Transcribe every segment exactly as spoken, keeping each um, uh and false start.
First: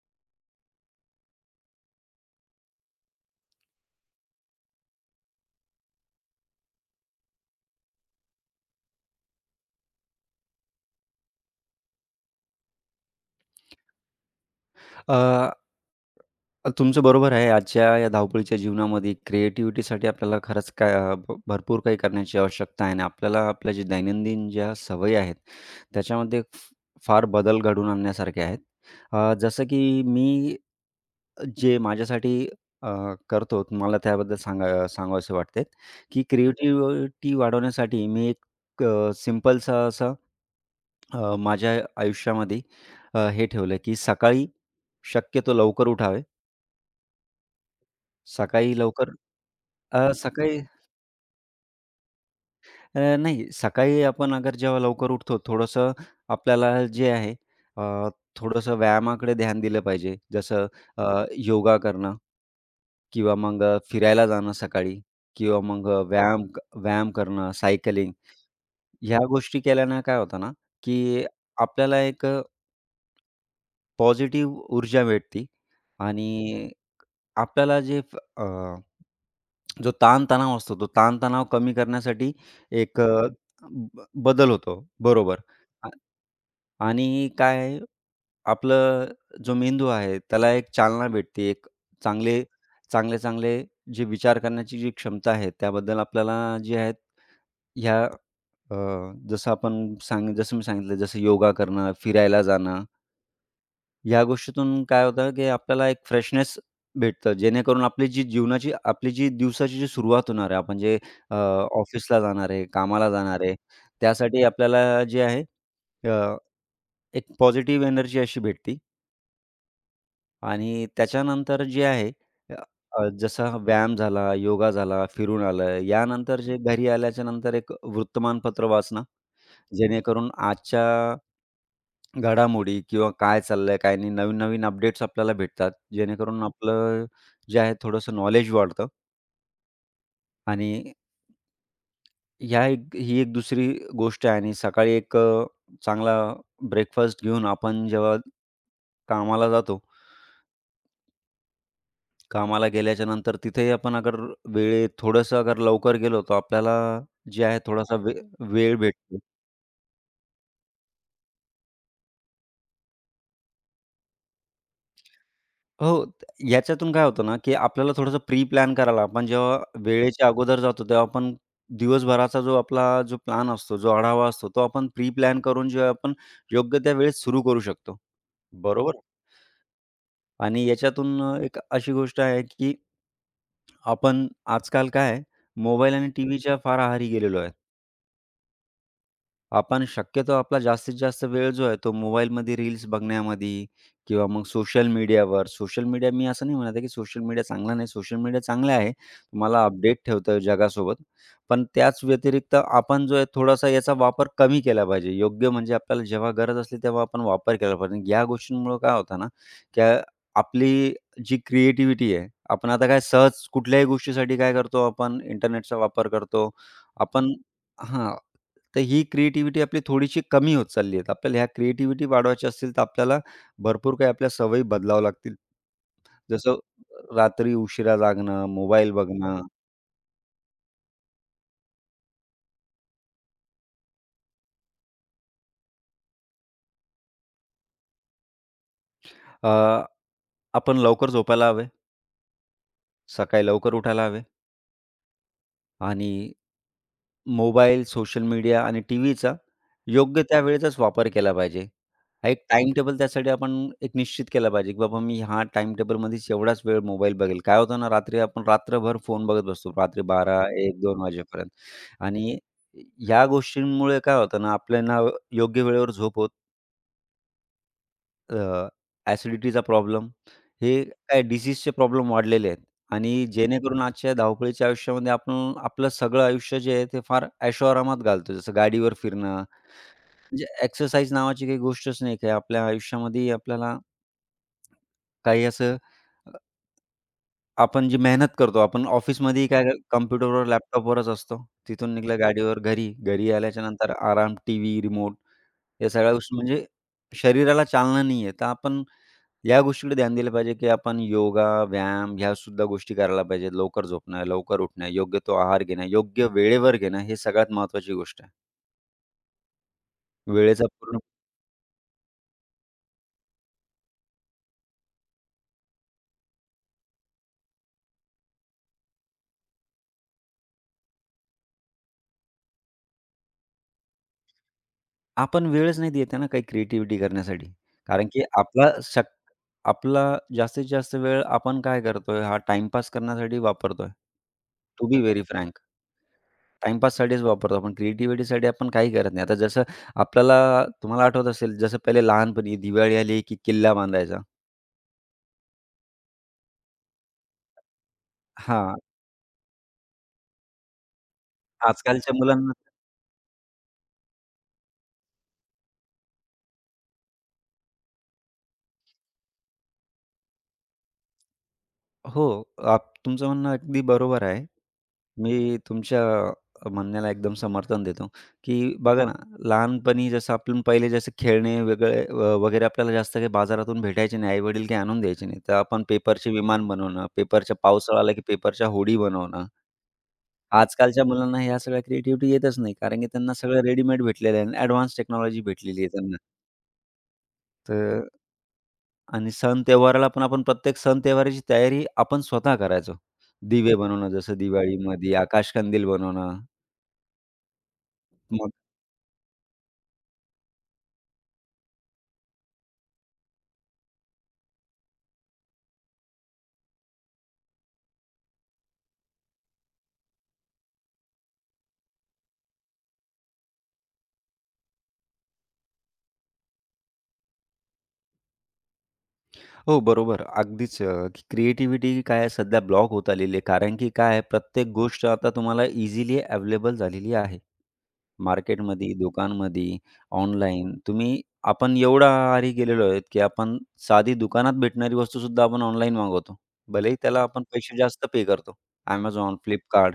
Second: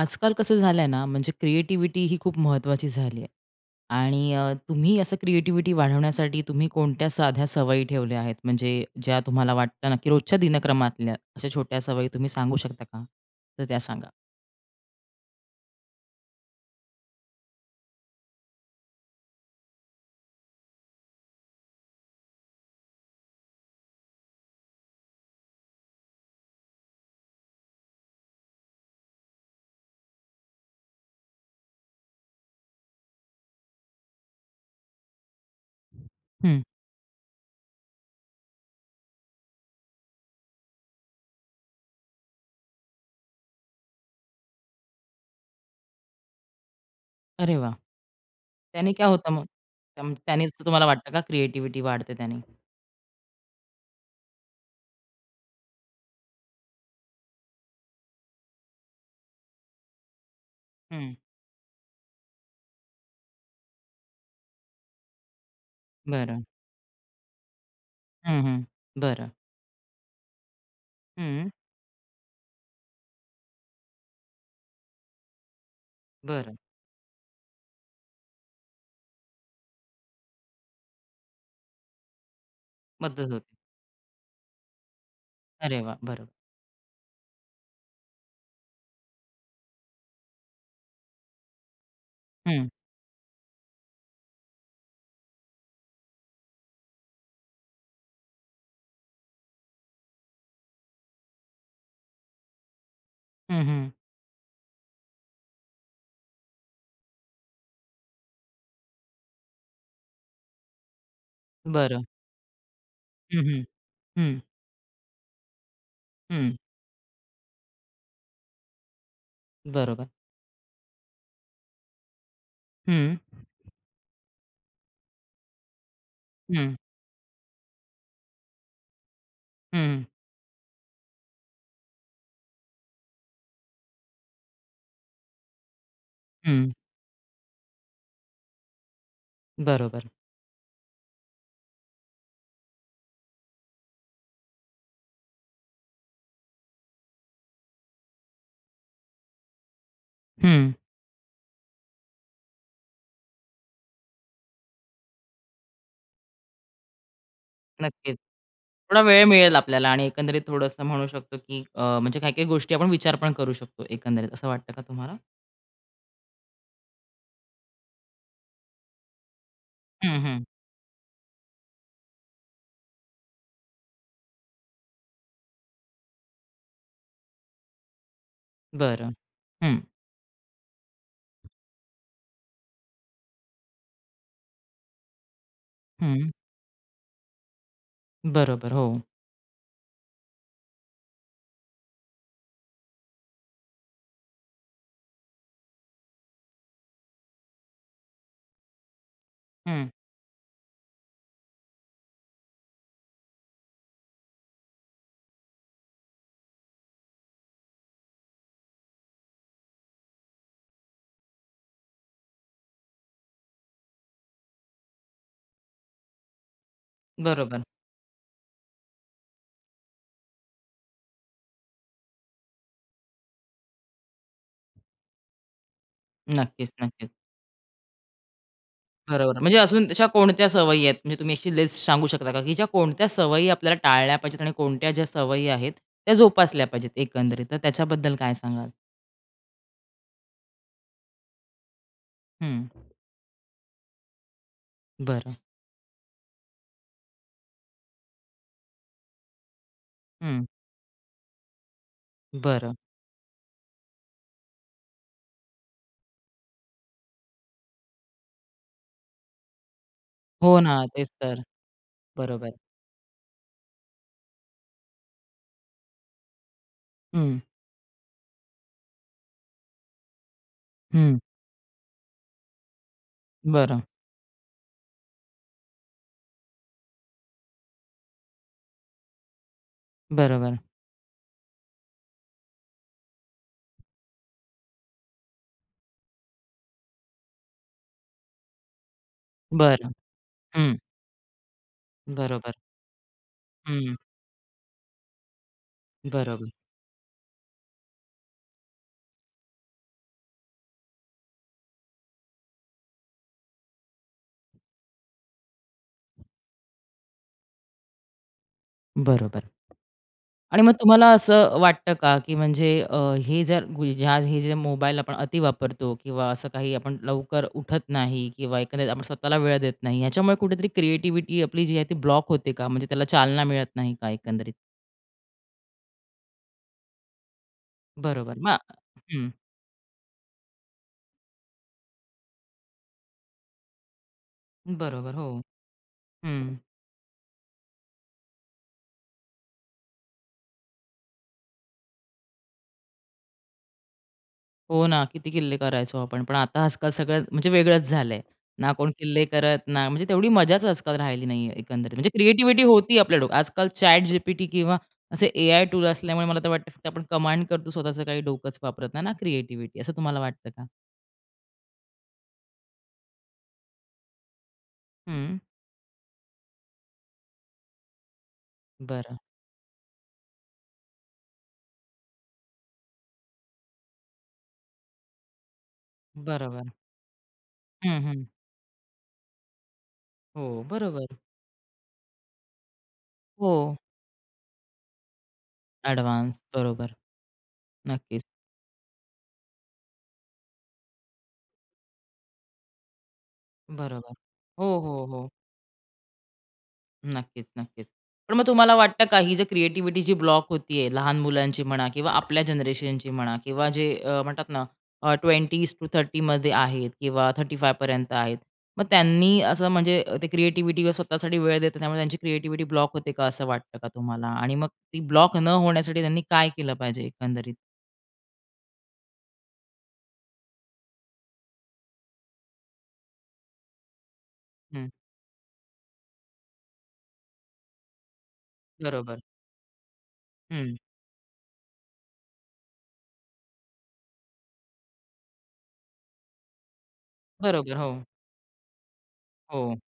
आजकाल कसं झालंय ना, म्हणजे क्रिएटिव्हिटी ही खूप महत्त्वाची झाली आहे. आणि अ, तुम्ही असं क्रिएटिव्हिटी वाढवण्यासाठी तुम्ही कोणत्या साध्या सवयी ठेवल्या आहेत? म्हणजे ज्या तुम्हाला वाटतं ना, की रोजच्या दिनक्रमातल्या अशा छोट्या सवयी तुम्ही सांगू शकता का? तर त्या सांगा. अ, तुमचं बरोबर आहे. आजच्या या धावपळीच्या जीवनामध्ये क्रिएटिव्हिटीसाठी आपल्याला खरंच काय अ, भ भरपूर काही करण्याची आवश्यकता आहे आणि आपल्याला आपल्या जे दैनंदिन ज्या सवयी आहेत, त्याच्यामध्ये फ फार बदल घडवून आणण्यासारखे आहेत. अ, जसं की मी जे माझ्यासाठी अ, करतो मला त्याबद्दल सांगा सांगावेसे वाटते, की हं. क्रिएटिव्हिटी वाढवण्यासाठी मी एक अ, सिंपलसा असा अ, माझ्या आयुष्यामध्ये अ, हे ठेवलं, की सकाळी शक्यतो लवकर उठावे. अरे वाह! सकाळी त्याने काय लवकर. होतं मग? त्या अ, त्यानेच सकाळी. तर तुम्हाला वाटतं का क्रिएटिव्हिटी वाढते त्याने? अ, नाही, सकाळी आपण अगर जेव्हा लवकर उठतो, थोडंसं आपल्याला जे आहे, अ, थोडंसं व्यायामाकडे ध्यान दिलं पाहिजे. जसं हं. अ, योगा करणं किंवा मग अ, फिरायला जाणं सकाळी किंवा मग अ, बरं. व्यायाम क- व्यायाम करणं, सायकलिंग. हं, हं. ह्या बरं. गोष्टी केल्यानं काय होतं ना, की हं. आपल्याला एक अ, पॉझिटिव्ह ऊर्जा भेटते बरं. आणि आपल्याला जे फ अ, जो ताण असतो, तो ताण कमी करण्यासाठी एक अ, मदत होते. ब बदल होतो. बरोबर. अरे आ वाह! बरोबर. आणि काय आहे, आपलं जो मेंदू आहे, त्याला एक चालना भेटते. एक चांगले, हं. चांगले-चांगले जे विचार करण्याची जी क्षमता आहे, त्याबद्दल आपल्याला जे आहेत, ह्या अ, जसं आपण सांग जसं मी सांगितलं, जसं योगा करणं, फिरायला जाणं, हं, हं. या गोष्टीतून काय होतं, की आपल्याला एक फ्रेशनेस भेटतं. जेणेकरून आपली जी जीवनाची आपली जी दिवसाची जी सुरुवात होणार आहे, आपण जे अ, बरं. ऑफिसला जाणार आहे, कामाला हं, जाणार आहे, हं. हं. त्यासाठी आपल्याला जे आहे, अ, हं. एक पॉझिटिव्ह एनर्जी अशी भेटते बरोबर. आणि त्याच्यानंतर जे आहे, अ, हं, अ, जसा व्यायाम झाला, योगा झाला, फिरून आलं, यानंतर जे हं, घरी आल्याच्यानंतर एक वृत्तमानपत्र वाचणं, हं, जेणेकरून आजच्या घडामोडी किंवा काय चाललंय, काय नाही, नवीन-नवीन अपडेट्स आपल्याला भेटतात. जेणेकरून हं. आपलं जे आहे थोडंसं नॉलेज वाढतं बरोबर. आणि ह्या एक, ही एक दुसरी गोष्ट आहे. आणि सकाळी एक अ, चांगला ब्रेकफास्ट घेऊन आपण जेव्हा कामाला जातो, हं. कामाला गेल्याच्यानंतर तिथेही आपण अगर वेळेत थोडंसं अगर लवकर गेलो, तर आपल्याला जे आहे थोडासा वे नक्कीच. वेळ थोडा भेटतो. वेळ मिळेल आपल्याला आणि एकंदरीत थोडंसं म्हणू शकतो, की अ, म्हणजे काही-काही गोष्टी आपण विचार पण करू शकतो एकंदरीत असं वाटतं का तुम्हाला? हो. त- याच्यातून काय होतं ना, की आपल्याला थोडंसं प्री प्लॅन करायला आपण जेव्हा हं, वेळेच्या हं. अगोदर जातो, तेव्हा आपण दिवसभराचा जो आपला जो प्लॅन असतो, जो आढावा असतो, तो आपण प्री प्लॅन करून जेव्हा आपण योग्य त्या वेळेत सुरू करू शकतो. बरोबर. बरं. हं, आणि याच्यातून अ, एक अशी गोष्ट आहे, की आपण आजकाल काय मोबाईल आणि हं. टीव्हीच्या फार आहारी गेलेलो आहे. बरोबर. हो. आपण शक्यतो आपला जास्तीत जास्त वेळ जो आहे तो मोबाईलमध्ये रील्स बघण्यामध्ये किंवा मग सोशल मीडियावर. सोशल मीडिया मी असं नाही म्हणत आहे, की सोशल मीडिया चांगला नाही. सोशल मीडिया चांगला आहे. तुम्हाला हं. अपडेट ठेवतं जगासोबत. पण त्याच व्यतिरिक्त आपण जो आहे थोडासा याचा वापर कमी केला पाहिजे. योग्य म्हणजे आपल्याला जेव्हा गरज असली तेव्हा आपण वापर केला पाहिजे. या गोष्टींमुळं काय होतं ना, की आपली जी क्रिएटिव्हिटी आहे, आपण आता काय सहज कुठल्याही गोष्टीसाठी काय करतो, आपण इंटरनेटचा वापर करतो. आपण. बरोबर. हां. तर ही क्रिएटिव्हिटी आपली थोडीशी कमी होत चालली आहे. आपल्याला ह्या क्रिएटिव्हिटी वाढवायची असतील, तर आपल्याला भरपूर काही आपल्या सवयी बदलाव्या लागतील. जसं नक्कीच, नक्कीच. रात्री उशिरा जागणं, मोबाईल बरोबर. बघणं. म्हणजे अजून तशा कोणत्या सवयी आहेत? म्हणजे तुम्ही अशी लिस्ट सांगू शकता का, की ज्या कोणत्या सवयी आपल्याला टाळल्या पाहिजेत आणि कोणत्या ज्या सवयी आहेत त्या जोपासल्या पाहिजेत एकंदरीत? तर त्याच्याबद्दल काय सांगाल? अ, आपण लवकर झोपायला हवे, हं. सकाळी लवकर उठायला हवे. बरं. आणि मोबाईल, सोशल मीडिया आणि टीव्हीचा योग्य हं. त्यावेळेचाच वापर केला पाहिजे. हा एक टाईम बरं. टेबल त्यासाठी आपण एक निश्चित केला पाहिजे, की बाबा मी हा टाईम टेबलमध्येच एवढाच वेळ मोबाईल बघेल. काय होतं ना, रात्री आपण रात्रभर फोन बघत बसतो. रात्री बारा, हो ना, एक, दोन तेच तर. वाजेपर्यंत. आणि बरोबर. ह्या गोष्टींमुळे काय होतं ना, आपल्याला योग्य वेळेवर झोप होत, हं, अ, ॲसिडिटीचा प्रॉब्लेम, हे हं. काय डिसीजचे प्रॉब्लेम वाढलेले आहेत. आणि बरं. जेणेकरून आजच्या धावपळीच्या आयुष्यामध्ये आपण आपलं सगळं आयुष्य जे आहे ते फार ऐशोआरामात घालतो. जसं गाडीवर फिरणं, म्हणजे बरोबर. एक्सरसाइज नावाची काही गोष्टच नाही. काही आपल्या आयुष्यामध्ये आपल्याला काही असं, अ, आपण जी मेहनत करतो, आपण ऑफिसमध्येही काय बरं. कॉम्प्युटरवर, हं. लॅपटॉपवरच असतो. तिथून निघालं बरोबर. गाडीवर घरी. घरी आल्याच्यानंतर हं. आराम, टीव्ही, रिमोट, या सगळ्या गोष्टी बरोबर. म्हणजे शरीराला चालना नाहीये. तर आपण या गोष्टीकडे ध्यान दिलं पाहिजे, की आपण योगा, व्यायाम ह्यासुद्धा गोष्टी करायला पाहिजे. लवकर झोपणं, लवकर उठणं, योग्य तो आहार घेणं, योग्य वेळेवर घेणं, हे सगळ्यात महत्त्वाची गोष्ट आहे. बरोबर. आणि वेळेचा मग पूर्ण. तुम्हाला असं वाटतं का, की म्हणजे अ, हे जर गु- ज्या हे जे मोबाईल आपण अति वापरतो किंवा असं काही आपण लवकर उठत नाही किंवा एकंदरीत आपण स्वतःला वेळ देत नाही, ह्याच्यामुळे कुठेतरी क्रिएटिव्हिटी आपली जी आहे ती ब्लॉक होते का? म्हणजे त्याला चालना मिळत नाही का एकंदरीत? आपण वेळच नाही देत आहे ना काही क्रिएटिव्हिटी करण्यासाठी. कारण की बरोबर. मग आपला शक हं. आपला जास्तीत जास्त वेळ आपण काय करतोय, हा टाईमपास करण्यासाठी वापरतोय. टू बी बरोबर. व्हेरी हो. फ्रँक. हं. टाईमपाससाठीच वापरतो आपण. क्रिएटिव्हिटीसाठी आपण काही करत नाही. आता जसं आपल्याला तुम्हाला आठवत असेल, जसं पहिले लहानपणी दिवाळी आली, की किल्ला बांधायचा. हो ना, किती किल्ले करायचो आपण. पण आता आजकाल सगळं म्हणजे वेगळंच झालंय. ना हां. कोण किल्ले करत, ना म्हणजे तेवढी मजाच आजकाल राहिली नाहीये एकंदरीत. म्हणजे आजकालच्या मुलांना. क्रिएटिव्हिटी होती आपल्या डोक्यात. आजकाल ChatGPT किंवा असे ए-आय टूल असल्यामुळे मला तर वाटतं फक्त आपण कमांड करतो स्वतःचं काही डोकंच वापरत नाही ना क्रिएटिव्हिटी असं तुम्हाला वाटतं का? हो, आप तुमचं म्हणणं अगदी बरोबर आहे. हं, मी तुमच्या अ, म्हणण्याला एकदम समर्थन देतो, की बघा ना, बरं. लहानपणी जसं आपण पहिले जसं खेळणे वेगळे अ, वगैरे आपल्याला जास्त काही बाजारातून भेटायचे नाही. आई-वडील काही आणून द्यायचे नाही. तर आपण पेपरचे विमान बरोबर. बनवणं, पेपरच्या, पावसाळा हं, आला की हं. पेपरच्या होडी बनवणं. हो, आजकालच्या बरोबर. मुलांना ह्या सगळ्या क्रिएटिव्हिटी येतच नाही. कारण की त्यांना हो, सगळं रेडीमेड भेटलेलं आहे, ॲडव्हान्स टेक्नॉलॉजी भेटलेली आहे त्यांना. ॲडव्हान्स. बरोबर. तर नक्कीच. आणि सण-त्योहाराला पण आपण प्रत्येक सण-त्योहाराची तयारी आपण स्वतः करायचो. दिवे बनवणं, बरोबर. जसं हो, हो, दिवाळीमध्ये हो. आकाशकंदील बनवणं. नक्कीच, नक्कीच. पण मग मग. तुम्हाला वाटतं का ही जे क्रिएटिव्हिटी जी क्रिएटिव्हिटीची ब्लॉक होतीये, लहान मुलांची म्हणा किंवा आपल्या जनरेशनची म्हणा किंवा जे अ, म्हणतात ना अ, ट्वेंटीज-तीस मध्ये आहेत किंवा पस्तीस पर्यंत आहेत. मग त्यांनी असं म्हणजे अ, ते क्रिएटिव्हिटी स्वतःसाठी वेळ देतात त्यामुळे त्यांची क्रिएटिव्हिटी ब्लॉक होते का असं वाटतं का तुम्हाला? आणि मग ती ब्लॉक न होण्यासाठी त्यांनी काय केलं पाहिजे एकंदरीत? हो, बरोबर. अगदीच, अ, की क्रिएटिव्हिटी काय आहे सध्या ब्लॉक होत आलेली आहे. कारण की काय आहे, प्रत्येक हं, गोष्ट आता तुम्हाला इझिली अवेलेबल झालेली आहे. मार्केटमध्ये, बरोबर. दुकानमध्ये, ऑनलाईन हं, तुम्ही. आपण एवढ्या आहारी गेलेलो आहेत, की आपण साधी दुकानात भेटणारी वस्तू सुद्धा आपण ऑनलाईन मागवतो. भलेही त्याला आपण बरोबर. पैसे हो, जास्त पे करतो. Amazon, हो. Flipkart.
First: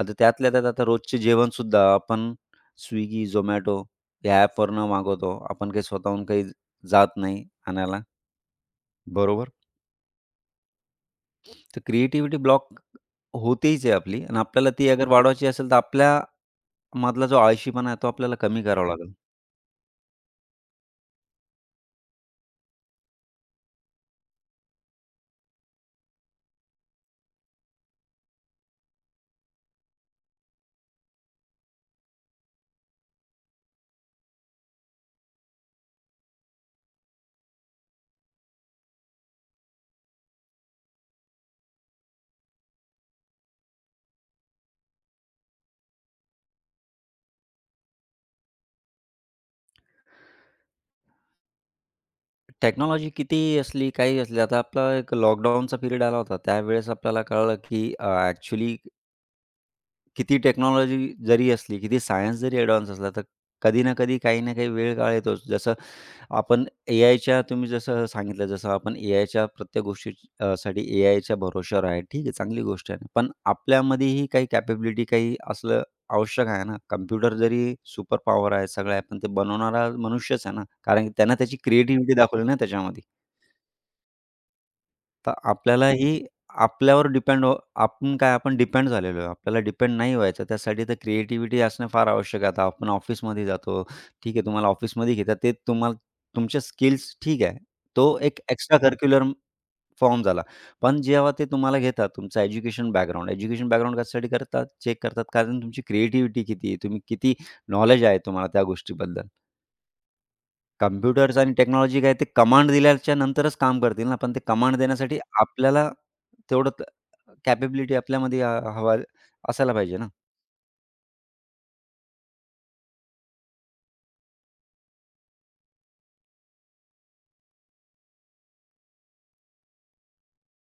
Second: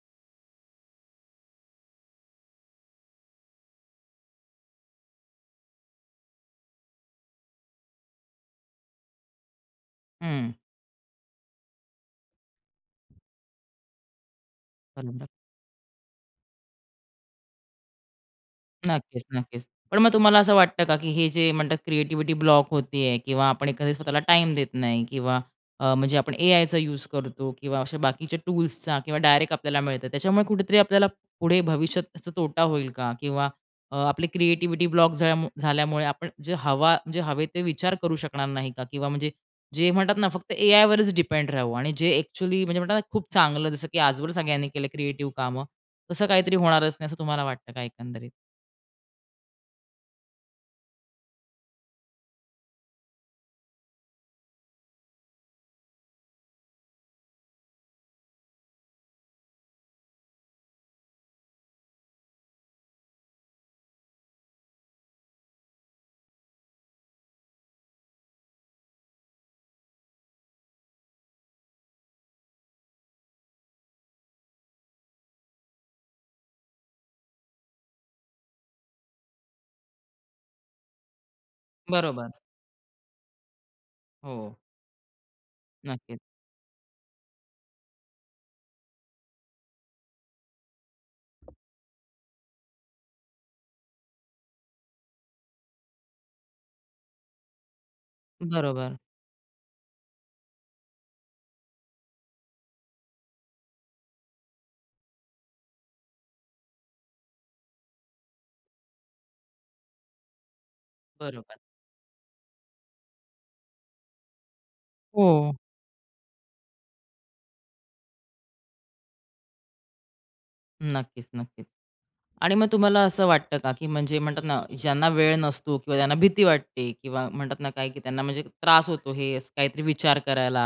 आता त्यातल्या त्यात आता रोजचे जेवणसुद्धा आपण Swiggy, Zomato, या ॲपवरनं मागवतो. आपण काही स्वतःहून काही जात नाही आणायला, बरोबर? हं, तर क्रिएटिव्हिटी ब्लॉक होतेच आहे आपली आणि आपल्याला ती अगर बरोबर. वाढवायची असेल, तर आपल्यामधला जो आळशीपणा आहे, तो आपल्याला कमी करावा लागेल. नक्कीच, नक्कीच. पण मग तुम्हाला असं वाटतं का, की हे जे म्हणतात क्रिएटिव्हिटी ब्लॉक होतीये किंवा आपण एखाद्या स्वतःला टाईम देत नाही किंवा अ, म्हणजे आपण एआयचा यूज करतो किंवा अशा बाकीच्या टूल्सचा किंवा डायरेक्ट आपल्याला मिळतं. त्याच्यामुळे कुठेतरी आपल्याला पुढे भविष्यात त्याचा तोटा होईल का? किंवा अ, आपली क्रिएटिव्हिटी ब्लॉक झाल्यामुळे आपण जे हवा म्हणजे हवे ते विचार करू शकणार नाही का? किंवा म्हणजे जे म्हणतात ना फक्त एआयवरच डिपेंड राहू आणि जे ॲक्चुअली म्हणजे म्हणतात ना खूप चांगलं जसं की आजवर सगळ्यांनी केलं क्रिएटिव्ह कामं, तसं काहीतरी होणारच नाही असं तुम्हाला वाटतं का एकंदरीत? टेक्नॉलॉजी किती असली, काहीही असली, आता आपला एक लॉकडाऊनचा पिरियड आला होता. त्यावेळेस आपल्याला कळलं, की अ, किती टेक्नॉलॉजी जरी असली, किती सायन्स जरी ॲडव्हान्स असला, तर कधी ना कधी, काही ना काही वेळ काळ येतोच. जसं आपण एआयच्या, तुम्ही जसं सांगितलं, जसं आपण एआयच्या प्रत्येक गोष्टी अ, साठी एआयच्या भरोश्यावर आहे. ठीक आहे, चांगली गोष्ट आहे. पण आपल्यामध्येही काही कॅपेबिलिटी काही असलं आवश्यक आहे ना. कम्प्युटर जरी सुपर पॉवर आहे, सगळं आहे, पण ते बनवणारा मनुष्यच आहे ना. कारण की त्यानं त्याची क्रिएटिव्हिटी बरोबर. दाखवली ना त्याच्यामध्ये. हो, तर आपल्यालाही नक्कीच. आपल्यावर डिपेंड हो. आपण काय, आपण डिपेंड झालेलो आहे. आपल्याला डिपेंड नाही व्हायचं. त्यासाठी तर क्रिएटिव्हिटी असणं फार आवश्यक आहे. आता आपण ऑफिसमध्ये जातो. ठीक आहे, तुम्हाला ऑफिसमध्ये घेतात. ते तुम्हाला तुमचे स्किल्स ठीक आहे. तो एक एक्स्ट्रा बरोबर, करिक्युलर फॉर्म झाला. पण जेव्हा ते तुम्हाला घेतात, तुमचा एज्युकेशन बॅकग्राऊंड. एज्युकेशन बॅकग्राऊंड कशासाठी करतात? चेक करतात, कारण तुमची क्रिएटिव्हिटी किती आहे? तुम्ही किती नॉलेज आहे तुम्हाला त्या गोष्टीबद्दल? कॉम्प्युटर्स आणि बरोबर. टेक्नॉलॉजी काय ते कमांड दिल्याच्या नंतरच काम करतील ना, पण ते कमांड देण्यासाठी हो. हो. आपल्याला तेवढं त कॅपेबिलिटी आपल्यामध्ये, अ, हवा असायला पाहिजे ना. नक्कीच, नक्कीच. आणि मग तुम्हाला असं वाटतं का, की म्हणजे म्हणतात ना, ज्यांना वेळ नसतो किंवा त्यांना भीती वाटते किंवा म्हणतात ना काय, की त्यांना म्हणजे त्रास होतो हे असं काहीतरी विचार करायला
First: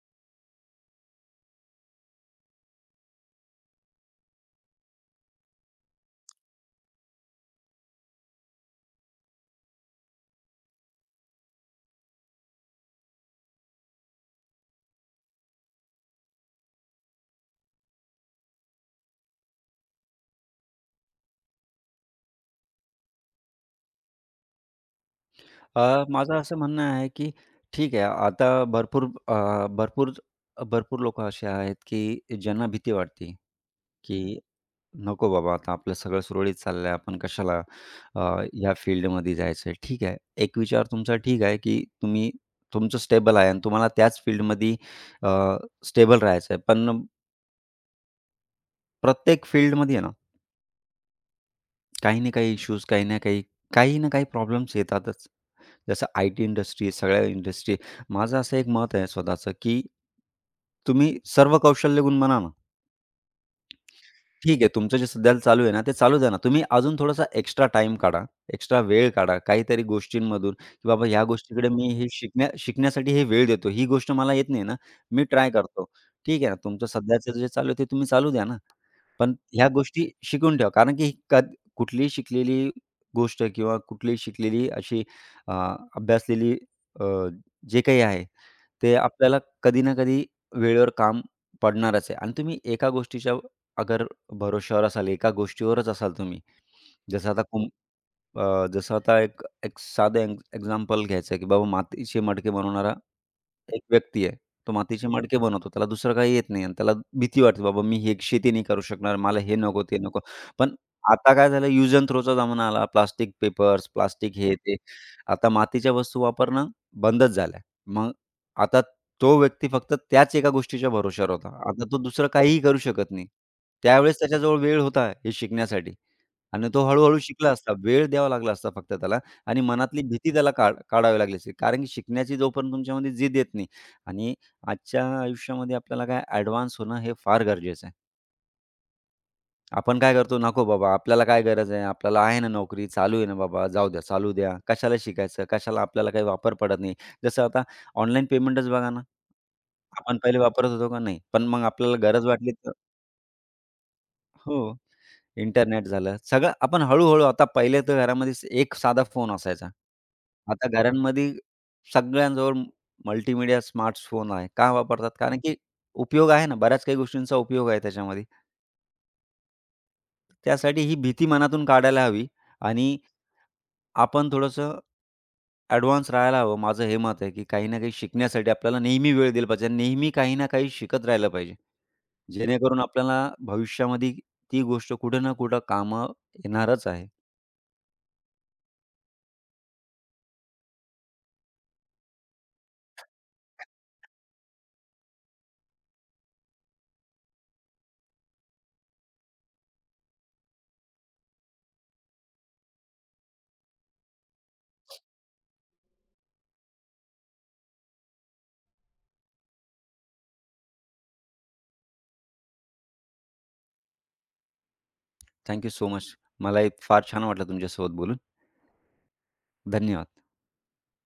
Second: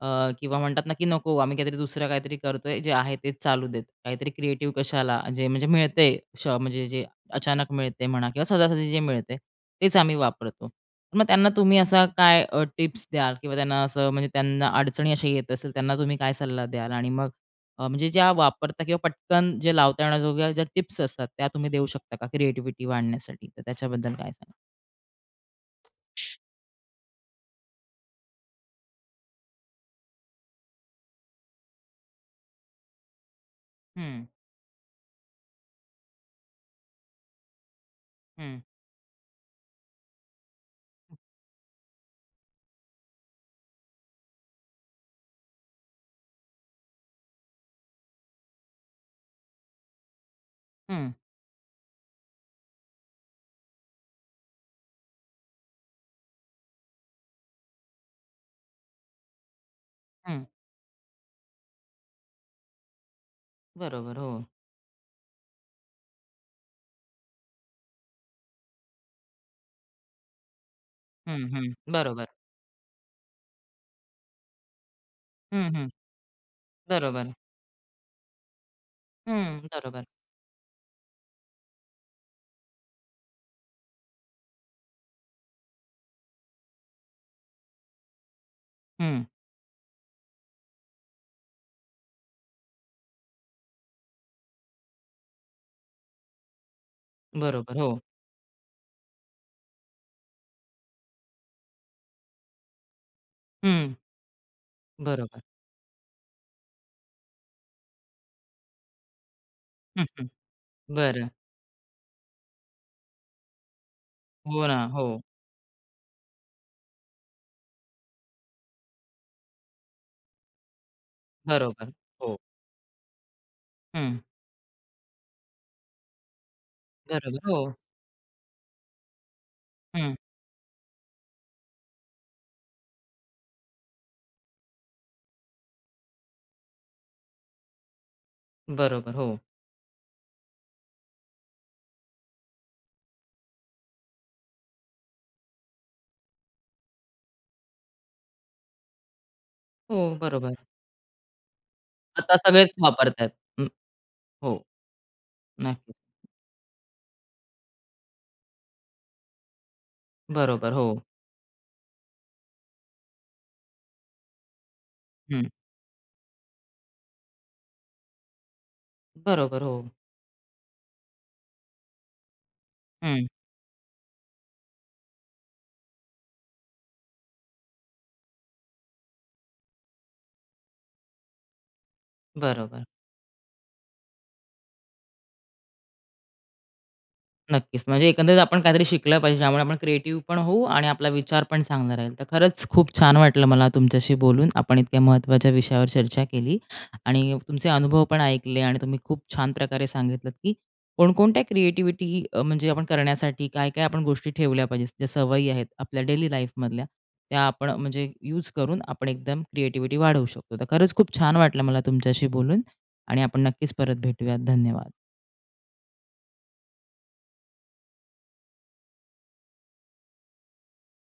अ, किंवा म्हणतात ना, की नको आम्ही काहीतरी दुसरं काहीतरी करतोय, जे आहे तेच चालू देत. काहीतरी क्रिएटिव्ह कशाला, जे म्हणजे मिळतंय श म्हणजे जे अचानक मिळते म्हणा किंवा सहजासहजी जे मिळते, तेच आम्ही वापरतो. मग त्यांना तुम्ही असा काय टिप्स द्याल किंवा त्यांना असं म्हणजे त्यांना अडचणी अशा येत असेल, त्यांना तुम्ही काय सल्ला द्याल? आणि मग अ, म्हणजे ज्या वापरता किंवा पटकन जे लावता येण्याजोग्या ज्या टिप्स असतात त्या तुम्ही देऊ शकता का क्रिएटिव्हिटी वाढण्यासाठी? तर त्याच्याबद्दल काय सांगाल? अ, माझं असं म्हणणं आहे, की ठीक आहे, आता भरपूर अ, भरपूर भरपूर लोकं असे आहेत, की ज्यांना भीती वाटते, हं, की नको बाबा, आता आपलं सगळं सुरळीत चाललंय. आपण कशाला अ, हं, ह्या फील्डमध्ये जायचंय. ठीक आहे. एक विचार तुमचा ठीक आहे, की तुम्ही तुमचं स्टेबल आहे आणि तुम्हाला त्याच फील्डमध्ये अ, स्टेबल राहायचं आहे. पण प्रत्येक फील्डमध्ये आहे ना, हं, काही ना काही इश्यूज, काही ना काही, काही ना काही प्रॉब्लेम्स येतातच. जसं आय-टी इंडस्ट्री, सगळ्या इंडस्ट्री. माझं असं एक मत आहे स्वतःचं, की हं. तुम्ही सर्व कौशल्य गुण म्हणा ना. बरोबर. हो. ठीक आहे, तुमचं जे सध्याला चालू आहे ना, ते चालू द्या ना. तुम्ही अजून थोडासा एक्स्ट्रा टाईम काढा, एक्स्ट्रा वेळ काढा काहीतरी गोष्टींमधून, की बाबा ह्या हं, हं. गोष्टीकडे मी हे बरोबर. शिकण्या शिकण्यासाठी हे वेळ देतो. ही गोष्ट मला येत नाही ना, मी ट्राय हं, करतो. हं. ठीक आहे ना, तुमचं बरोबर. सध्याचं जे चालू आहे ते तुम्ही चालू द्या ना. पण हं, ह्या बरोबर. गोष्टी शिकून ठेवा. कारण की कद कुठलीही शिकलेली गोष्ट किंवा कुठलीही शिकलेली अशी, अ, अभ्यासलेली, अ, जे काही आहे, ते हं. आपल्याला कधी ना कधी वेळेवर काम पडणारच आहे. आणि तुम्ही एका गोष्टीच्या अगर भरोश्यावर असाल, एका गोष्टीवरच असाल तुम्ही. जसं आता कुं बरोबर. हो. अ, जसं आता एक एक साधं एक्झ एक्झाम्पल घ्यायचं आहे, की बाबा मातीचे मडके बनवणारा एक हं. व्यक्ती आहे. तो मातीचे मडके बरोबर. बनवतो. त्याला दुसरं काही येत नाही आणि त्याला भीती वाटते, "बाबा मी हे शेती नाही करू शकणार. मला हे नको, ते हं, नको." हं. पण बरं. आता काय झालं, यूज अँड थ्रोचा जमाना आला. प्लास्टिक पेपर्स, प्लास्टिक हे हो ते. ना. हो. आता मातीच्या वस्तू वापरणं बंदच झालंय. मग आता तो व्यक्ती फक्त त्याच एका गोष्टीच्या भरोश्यावर होता. आता बरोबर. तो दुसरं हो. काहीही करू शकत नाही. हं. त्यावेळेस त्याच्याजवळ वेळ होता हे शिकण्यासाठी. आणि तो हळू-हळू बरोबर. शिकला हो. असता. वेळ द्यावा लागला असता फक्त त्याला आणि मनातली हं. भीती त्याला काढ काढावी लागली असती. कारण की शिकण्याची जोपर्यंत तुमच्यामध्ये जिद येत नाही. आणि आजच्या आयुष्यामध्ये आपल्याला काय ॲडव्हान्स होणं हे फार गरजेचं आहे. बरोबर. हो. आपण काय करतो, नको बाबा आपल्याला काय गरज आहे, आपल्याला आहे ना नोकरी, चालू आहे ना बाबा, जाऊ द्या, चालू द्या. कशाला शिकायचं, कशाला, आपल्याला काही वापर पडत नाही. जसं आता ऑनलाईन पेमेंटच बघा ना, हो, आपण पहिले बरोबर. वापरत होतो का? नाही. पण मग आपल्याला गरज आता वाटली सगळेच तर वापरतायत. हं. हो. हो. इंटरनेट नक्कीच. झालं. सगळं आपण हळू, आता पहिले तर घरामध्ये, स- एक साधा फोन असायचा. आता बरोबर. हो. घरांमध्ये सगळ्यांजवळ मल्टीमीडिया स्मार्टफोन आहे. का वापरतात? कारण हं. की उपयोग आहे ना, बऱ्याच काही गोष्टींचा उपयोग आहे त्याच्यामध्ये. बरोबर. हो. त्यासाठी ही भीती मनातून काढायला हवी आणि हं. आपण थोडंसं ॲडव्हान्स राहायला हवं. माझं हे मत आहे, की काही ना काही शिकण्यासाठी आपल्याला नेहमी वेळ दिला पाहिजे. नेहमी काही ना काही शिकत राहिलं पाहिजे. जेणेकरून बरोबर. आपल्याला भविष्यामध्ये ती गोष्ट कुठे ना कुठं कामं येणारच आहे. नक्कीच. म्हणजे एकंदरीत आपण काहीतरी शिकलं पाहिजे, ज्यामुळे आपण क्रिएटिव्ह पण होऊ आणि आपला विचार पण चांगला राहील. तर खरंच खूप छान वाटलं मला तुमच्याशी बोलून. आपण इतक्या महत्त्वाच्या विषयावर चर्चा केली आणि तुमचे अनुभव पण ऐकले आणि तुम्ही खूप छान प्रकारे सांगितलत, की कोणकोणत्या क्रिएटिव्हिटी म्हणजे आपण करण्यासाठी काय-काय आपण गोष्टी ठेवल्या पाहिजेत, ज्या सवयी आहेत आपल्या डेली लाईफमधल्या, त्या आपण म्हणजे यूज करून आपण एकदम क्रिएटिव्हिटी वाढवू शकतो. तर खरंच खूप छान वाटलं मला तुमच्याशी बोलून आणि आपण नक्कीच परत भेटूयात. धन्यवाद. Thank you so much. मलाही फार छान वाटलं तुमच्यासोबत बोलून. धन्यवाद.